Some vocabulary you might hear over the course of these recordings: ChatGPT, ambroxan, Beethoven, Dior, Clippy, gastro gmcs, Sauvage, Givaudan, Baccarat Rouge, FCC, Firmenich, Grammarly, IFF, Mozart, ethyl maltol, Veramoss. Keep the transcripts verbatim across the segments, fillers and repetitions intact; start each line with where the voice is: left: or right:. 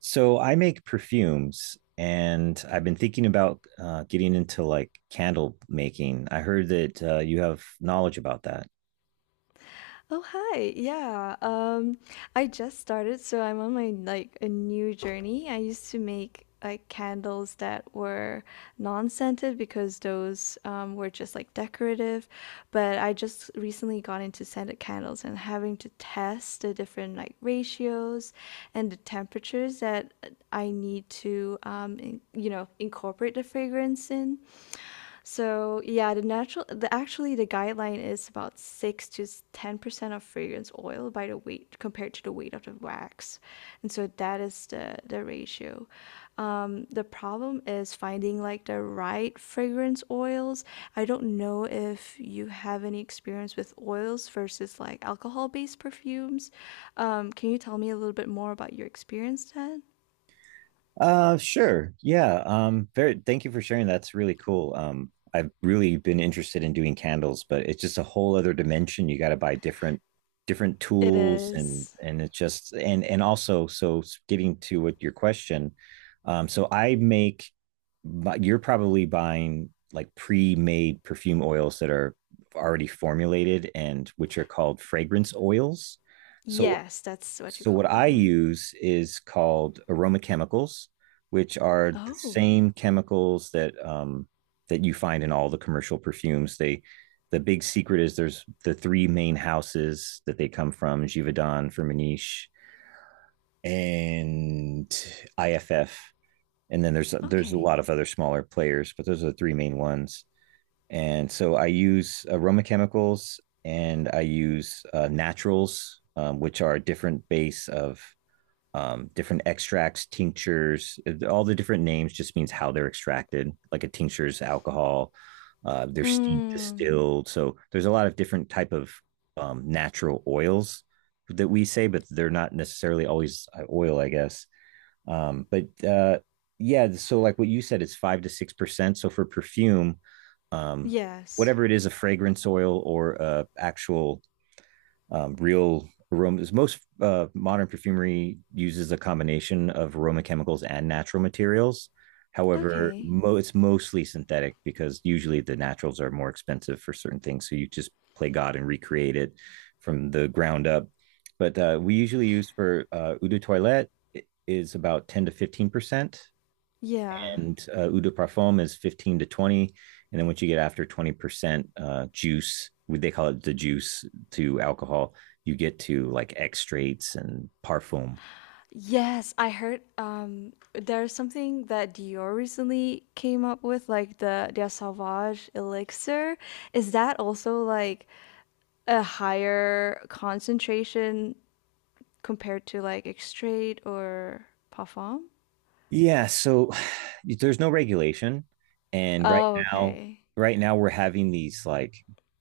right: So I make perfumes and I've been thinking about uh, getting into like candle making. I heard that uh, you have knowledge about that.
left: Oh, hi. Yeah. Um, I just started, so I'm on my like a new journey. I used to make like candles that were non-scented because those um, were just like decorative, but I just recently got into scented candles and having to test the different like ratios and the temperatures that I need to um, in- you know, incorporate the fragrance in. So yeah, the natural, the actually the guideline is about six to ten percent of fragrance oil by the weight compared to the weight of the wax, and so that is the the ratio. Um, the problem is finding like the right fragrance oils. I don't know if you have any experience with oils versus like alcohol-based perfumes. Um, can you tell me a little bit more about your experience then?
right: Uh, sure. Yeah. Um, very, thank you for sharing. That's really cool. Um, I've really been interested in doing candles, but it's just a whole other dimension. You got to buy different, different
left: It
right: tools and,
left: is.
right: and it's just, and, and also, so getting to what your question, um, so I make, but you're probably buying like pre-made perfume oils that are already formulated and which are called fragrance oils. So
left: Yes, that's what you
right: so
left: call
right: what I
left: them.
right: use is called aroma chemicals, which are the
left: Oh,
right: same chemicals that um, that you find in all the commercial perfumes. They, the big secret is there's the three main houses that they come from: Givaudan, Firmenich, and I F F. And then there's there's a
left: okay.
right: lot of other smaller players, but those are the three main ones. And so I use aroma chemicals and I use uh, naturals, um, which are a different base of um, different extracts, tinctures. All the different names just means how they're extracted. Like a tincture is alcohol, uh, they're steamed,
left: Mm,
right: distilled. So there's a lot of different type of um, natural oils that we say, but they're not necessarily always uh, oil, I guess. Um, but uh, yeah, so like what you said, it's five to six percent. So for perfume, um,
left: yes.
right: whatever it is, a fragrance oil or a actual um, real aromas. Most uh, modern perfumery uses a combination of aroma chemicals and natural materials. However,
left: Okay.
right: mo- it's mostly synthetic because usually the naturals are more expensive for certain things. So you just play God and recreate it from the ground up. But uh, we usually use for uh, eau de toilette is about ten to fifteen percent,
left: Yeah.
right: and uh, eau de parfum is fifteen to twenty, and then once you get after twenty percent uh, juice, they call it the juice, to alcohol, you get to like extracts and parfum.
left: Yes, I heard um there's something that Dior recently came up with, like the their Sauvage elixir. Is that also like a higher concentration compared to like X-Straight or Parfum?
right: Yeah, so there's no regulation, and right
left: Oh,
right: now,
left: okay.
right: right now we're having these like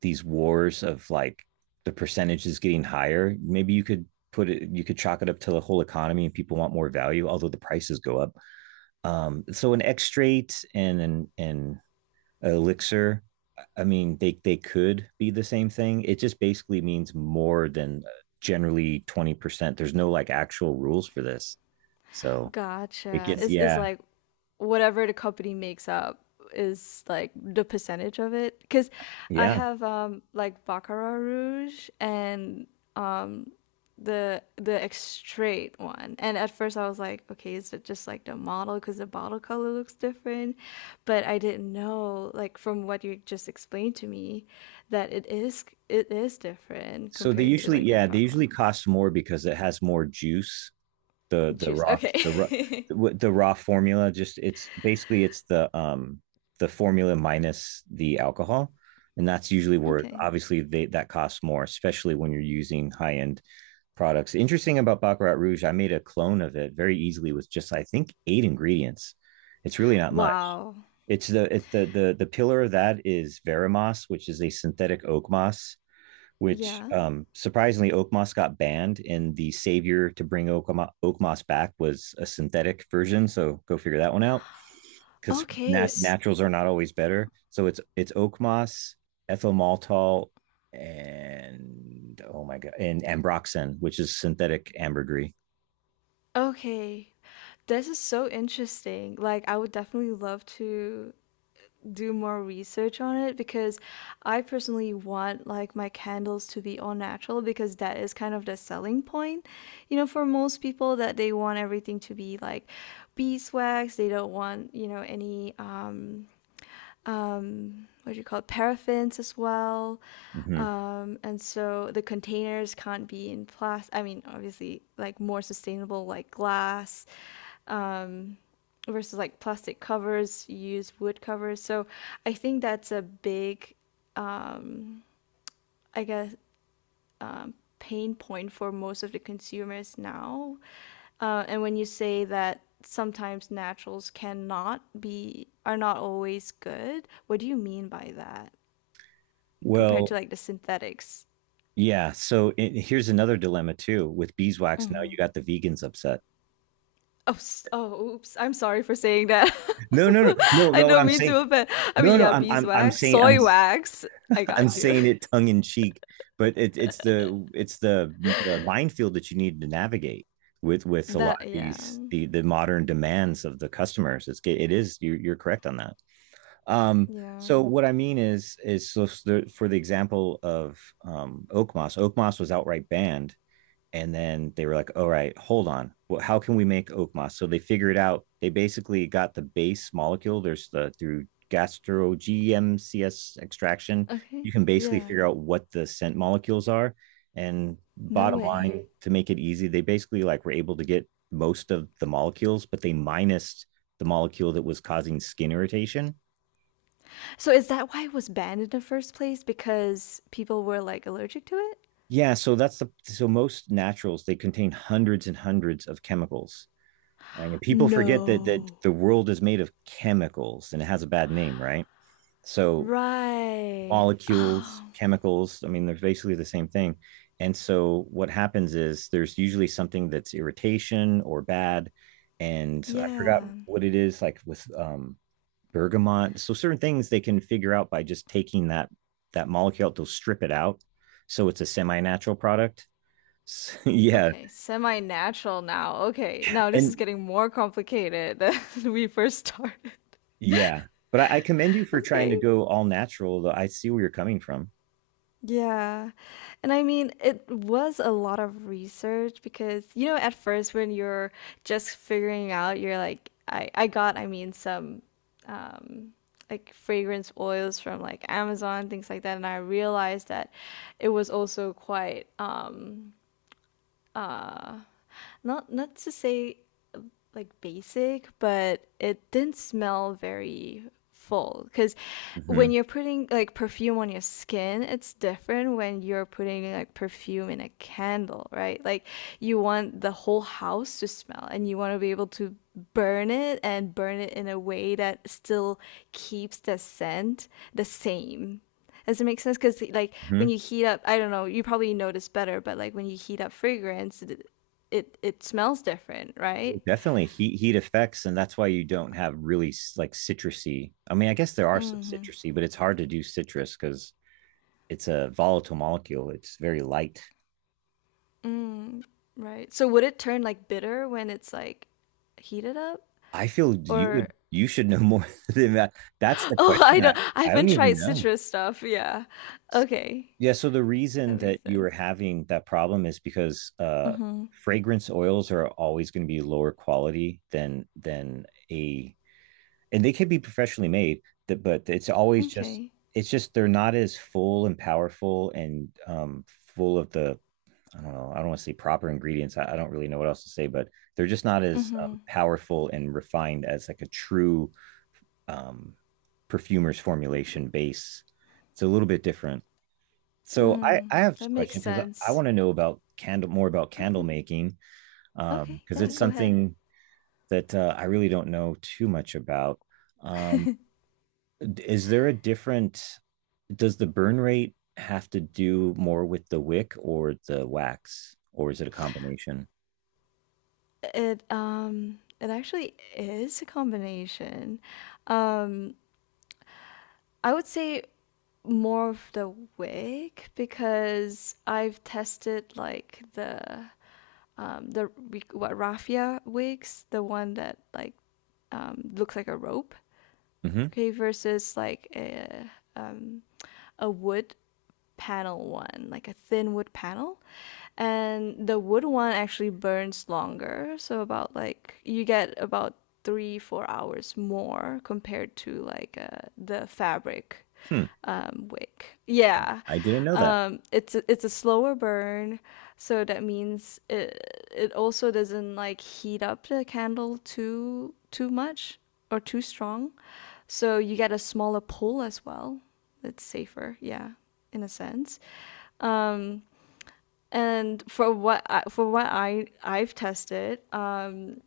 right: these wars of like the percentage is getting higher. Maybe you could put it, you could chalk it up to the whole economy and people want more value although the prices go up. Um so an extract and an and elixir, I mean, they they could be the same thing. It just basically means more than uh, generally twenty percent. There's no like actual rules for this, so it
left: Gotcha.
right: gets,
left: Is is
right: yeah.
left: like whatever the company makes up is like the percentage of it? Because I
right: Yeah,
left: have um like Baccarat Rouge and um the the extrait one. And at first I was like, okay, is it just like the model because the bottle color looks different? But I didn't know like from what you just explained to me that it is it is different
right: so they
left: compared to
right: usually
left: like the
right: yeah they usually
left: parfum
right: cost more because it has more juice. the the
left: juice.
right: raw the raw
left: Okay.
right: the raw formula just, it's basically it's the um the formula minus the alcohol, and that's usually where
left: Okay.
right: obviously they, that costs more, especially when you're using high end products. Interesting about Baccarat Rouge, I made a clone of it very easily with just I think eight ingredients. It's really not much.
left: Wow.
right: It's the it, the the the pillar of that is Veramoss, which is a synthetic oak moss. Which
left: Yeah.
right: um, surprisingly, oak moss got banned, and the savior to bring oak, oak moss back was a synthetic version. So go figure that one out, because
left: Okay,
right: nat-
left: s-
right: naturals are not always better. So it's it's oak moss, ethyl maltol, and oh my god, and ambroxan, which is synthetic ambergris.
left: okay. This is so interesting. Like, I would definitely love to do more research on it because I personally want like my candles to be all natural because that is kind of the selling point, you know, for most people that they want everything to be like beeswax. They don't want, you know, any um um, what do you call it, paraffins as well.
right: Mhm.
left: Um, and so the containers can't be in plastic. I mean, obviously, like more sustainable, like glass um, versus like plastic covers, you use wood covers. So I think that's a big, I guess, pain point for most of the consumers now. Uh, and when you say that sometimes naturals cannot be, are not always good, what do you mean by that? Compared to
right: Well,
left: like the synthetics.
right: yeah. So it, here's another dilemma too with beeswax. Now you got the vegans upset.
left: Oh, oh, oops. I'm sorry for saying that.
right: No, no, no, no,
left: I
right: no. What
left: don't
right: I'm
left: mean
right: saying,
left: to offend. I
right: no,
left: mean,
right: no.
left: yeah,
right: I'm I'm I'm
left: beeswax,
right: saying I'm
left: soy wax. I
right: I'm
left: got you.
right: saying it tongue in cheek, but it, it's the it's the, the minefield that you need to navigate with with a lot of
left: That, yeah.
right: these the the modern demands of the customers. It's it is, you're, you're correct on that. Um,
left: Yeah.
right: so what I mean is is so for the example of um, Oak Moss, Oak Moss was outright banned, and then they were like, all right, hold on, well, how can we make oak moss? So they figured out, they basically got the base molecule. There's the, through gastro gmcs extraction, you
left: Okay.
right: can basically
left: Yeah.
right: figure out what the scent molecules are, and
left: No
right: bottom
left: way.
right: line, to make it easy, they basically like were able to get most of the molecules, but they minused the molecule that was causing skin irritation.
left: So is that why it was banned in the first place? Because people were like allergic to it?
right: Yeah so that's the so most naturals, they contain hundreds and hundreds of chemicals. Right? And people forget that that
left: No.
right: the world is made of chemicals and it has a bad name, right? So
left: Right.
right: molecules,
left: Oh,
right: chemicals, I mean, they're basically the same thing. And so what happens is there's usually something that's irritation or bad. And I forgot
left: yeah.
right: what it is, like with um bergamot. So certain things they can figure out by just taking that that molecule, they'll strip it out. So it's a semi-natural product. Yeah.
left: Okay, semi natural now. Okay, now this is
right: And
left: getting more complicated than we first started.
right: yeah. But I, I commend you for trying
left: Okay.
right: to go all natural, though. I see where you're coming from.
left: Yeah. And I mean, it was a lot of research because, you know, at first when you're just figuring out, you're like, I, I got, I mean, some um, like fragrance oils from like Amazon, things like that. And I realized that it was also quite, um, uh, not, not to say like basic, but it didn't smell very full because
right: Hmm.
left: when you're putting like perfume on your skin, it's different when you're putting like perfume in a candle, right? Like, you want the whole house to smell and you want to be able to burn it and burn it in a way that still keeps the scent the same. Does it make sense? Because like
right: Hmm.
left: when you heat up, I don't know, you probably notice better, but like when you heat up fragrance, it it, it smells different, right?
right: Definitely heat heat effects, and that's why you don't have really s- like citrusy. I mean, I guess there are some
left: Hmm.
right: citrusy, but it's hard to do citrus because it's a volatile molecule. It's very light.
left: Mm, right. So would it turn like bitter when it's like heated up?
right: I feel you
left: Or
right: would you should know more than that. That's the
left: oh, I
right: question.
left: don't.
right: I
left: I
right: I don't
left: haven't
right: even
left: tried
right: know.
left: citrus stuff. Yeah. Okay,
right: Yeah, so the
left: that
right: reason that
left: makes
right: you
left: sense.
right: are having that problem is because uh,
left: Mm-hmm.
right: fragrance oils are always going to be lower quality than than a, and they can be professionally made, th- but it's always just
left: Okay.
right: it's just they're not as full and powerful and um, full of the, I don't know, I don't want to say proper ingredients. I, I don't really know what else to say, but they're just not as
left: Mm-hmm.
right: um, powerful and refined as like a true um, perfumer's formulation base. It's a little bit different. So I
left: Mm,
right: I have a
left: that makes
right: question because I, I
left: sense.
right: want to know about candle more about candle
left: Okay.
right: making,
left: Okay.
right: um because um,
left: Yeah.
right: it's
left: Go ahead.
right: something that uh, I really don't know too much about. Um, is there a different? Does the burn rate have to do more with the wick or the wax, or is it a combination?
left: It um. It actually is a combination. Um. I would say more of the wig because I've tested like the um, the what raffia wigs, the one that like um, looks like a rope,
right: Hmm.
left: okay, versus like a um, a wood panel one, like a thin wood panel, and the wood one actually burns longer, so about like you get about three four hours more compared to like uh, the fabric
right: Hmm.
left: um, wick.
right: I,
left: Yeah,
right: I didn't know that.
left: um, it's a, it's a slower burn, so that means it it also doesn't like heat up the candle too too much or too strong, so you get a smaller pull as well. It's safer, yeah, in a sense. Um, and for what I, for what I I've tested, um,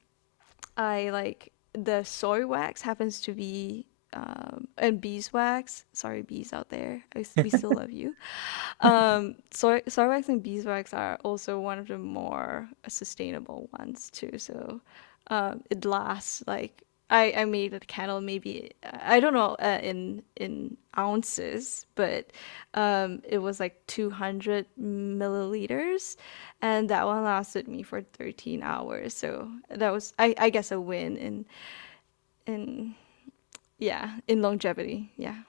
left: I like the soy wax happens to be um, and beeswax. Sorry, bees out there. I, s- we still love you. Um, soy, soy wax and beeswax are also one of the more sustainable ones too. So um, it lasts like I, I made a candle, maybe I don't know uh, in in ounces, but um, it was like two hundred milliliters, and that one lasted me for thirteen hours. So that was, I, I guess, a win in in yeah in longevity. Yeah.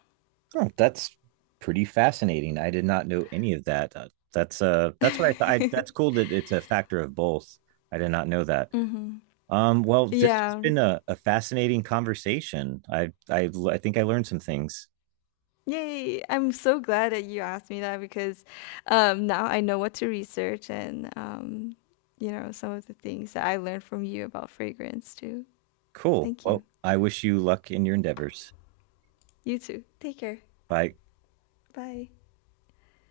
right: Oh, that's pretty fascinating. I did not know any of that. Uh, that's uh that's what I thought. I, that's cool that it's a factor of both. I did not know that.
left: Mm-hmm.
right: Um, well, this has
left: Yeah,
right: been a, a fascinating conversation. I, I I think I learned some things.
left: yay! I'm so glad that you asked me that because um, now I know what to research and um, you know some of the things that I learned from you about fragrance too.
right: Cool.
left: Thank you.
right: Well, I wish you luck in your endeavors.
left: You too. Take care.
right: Bye.
left: Bye.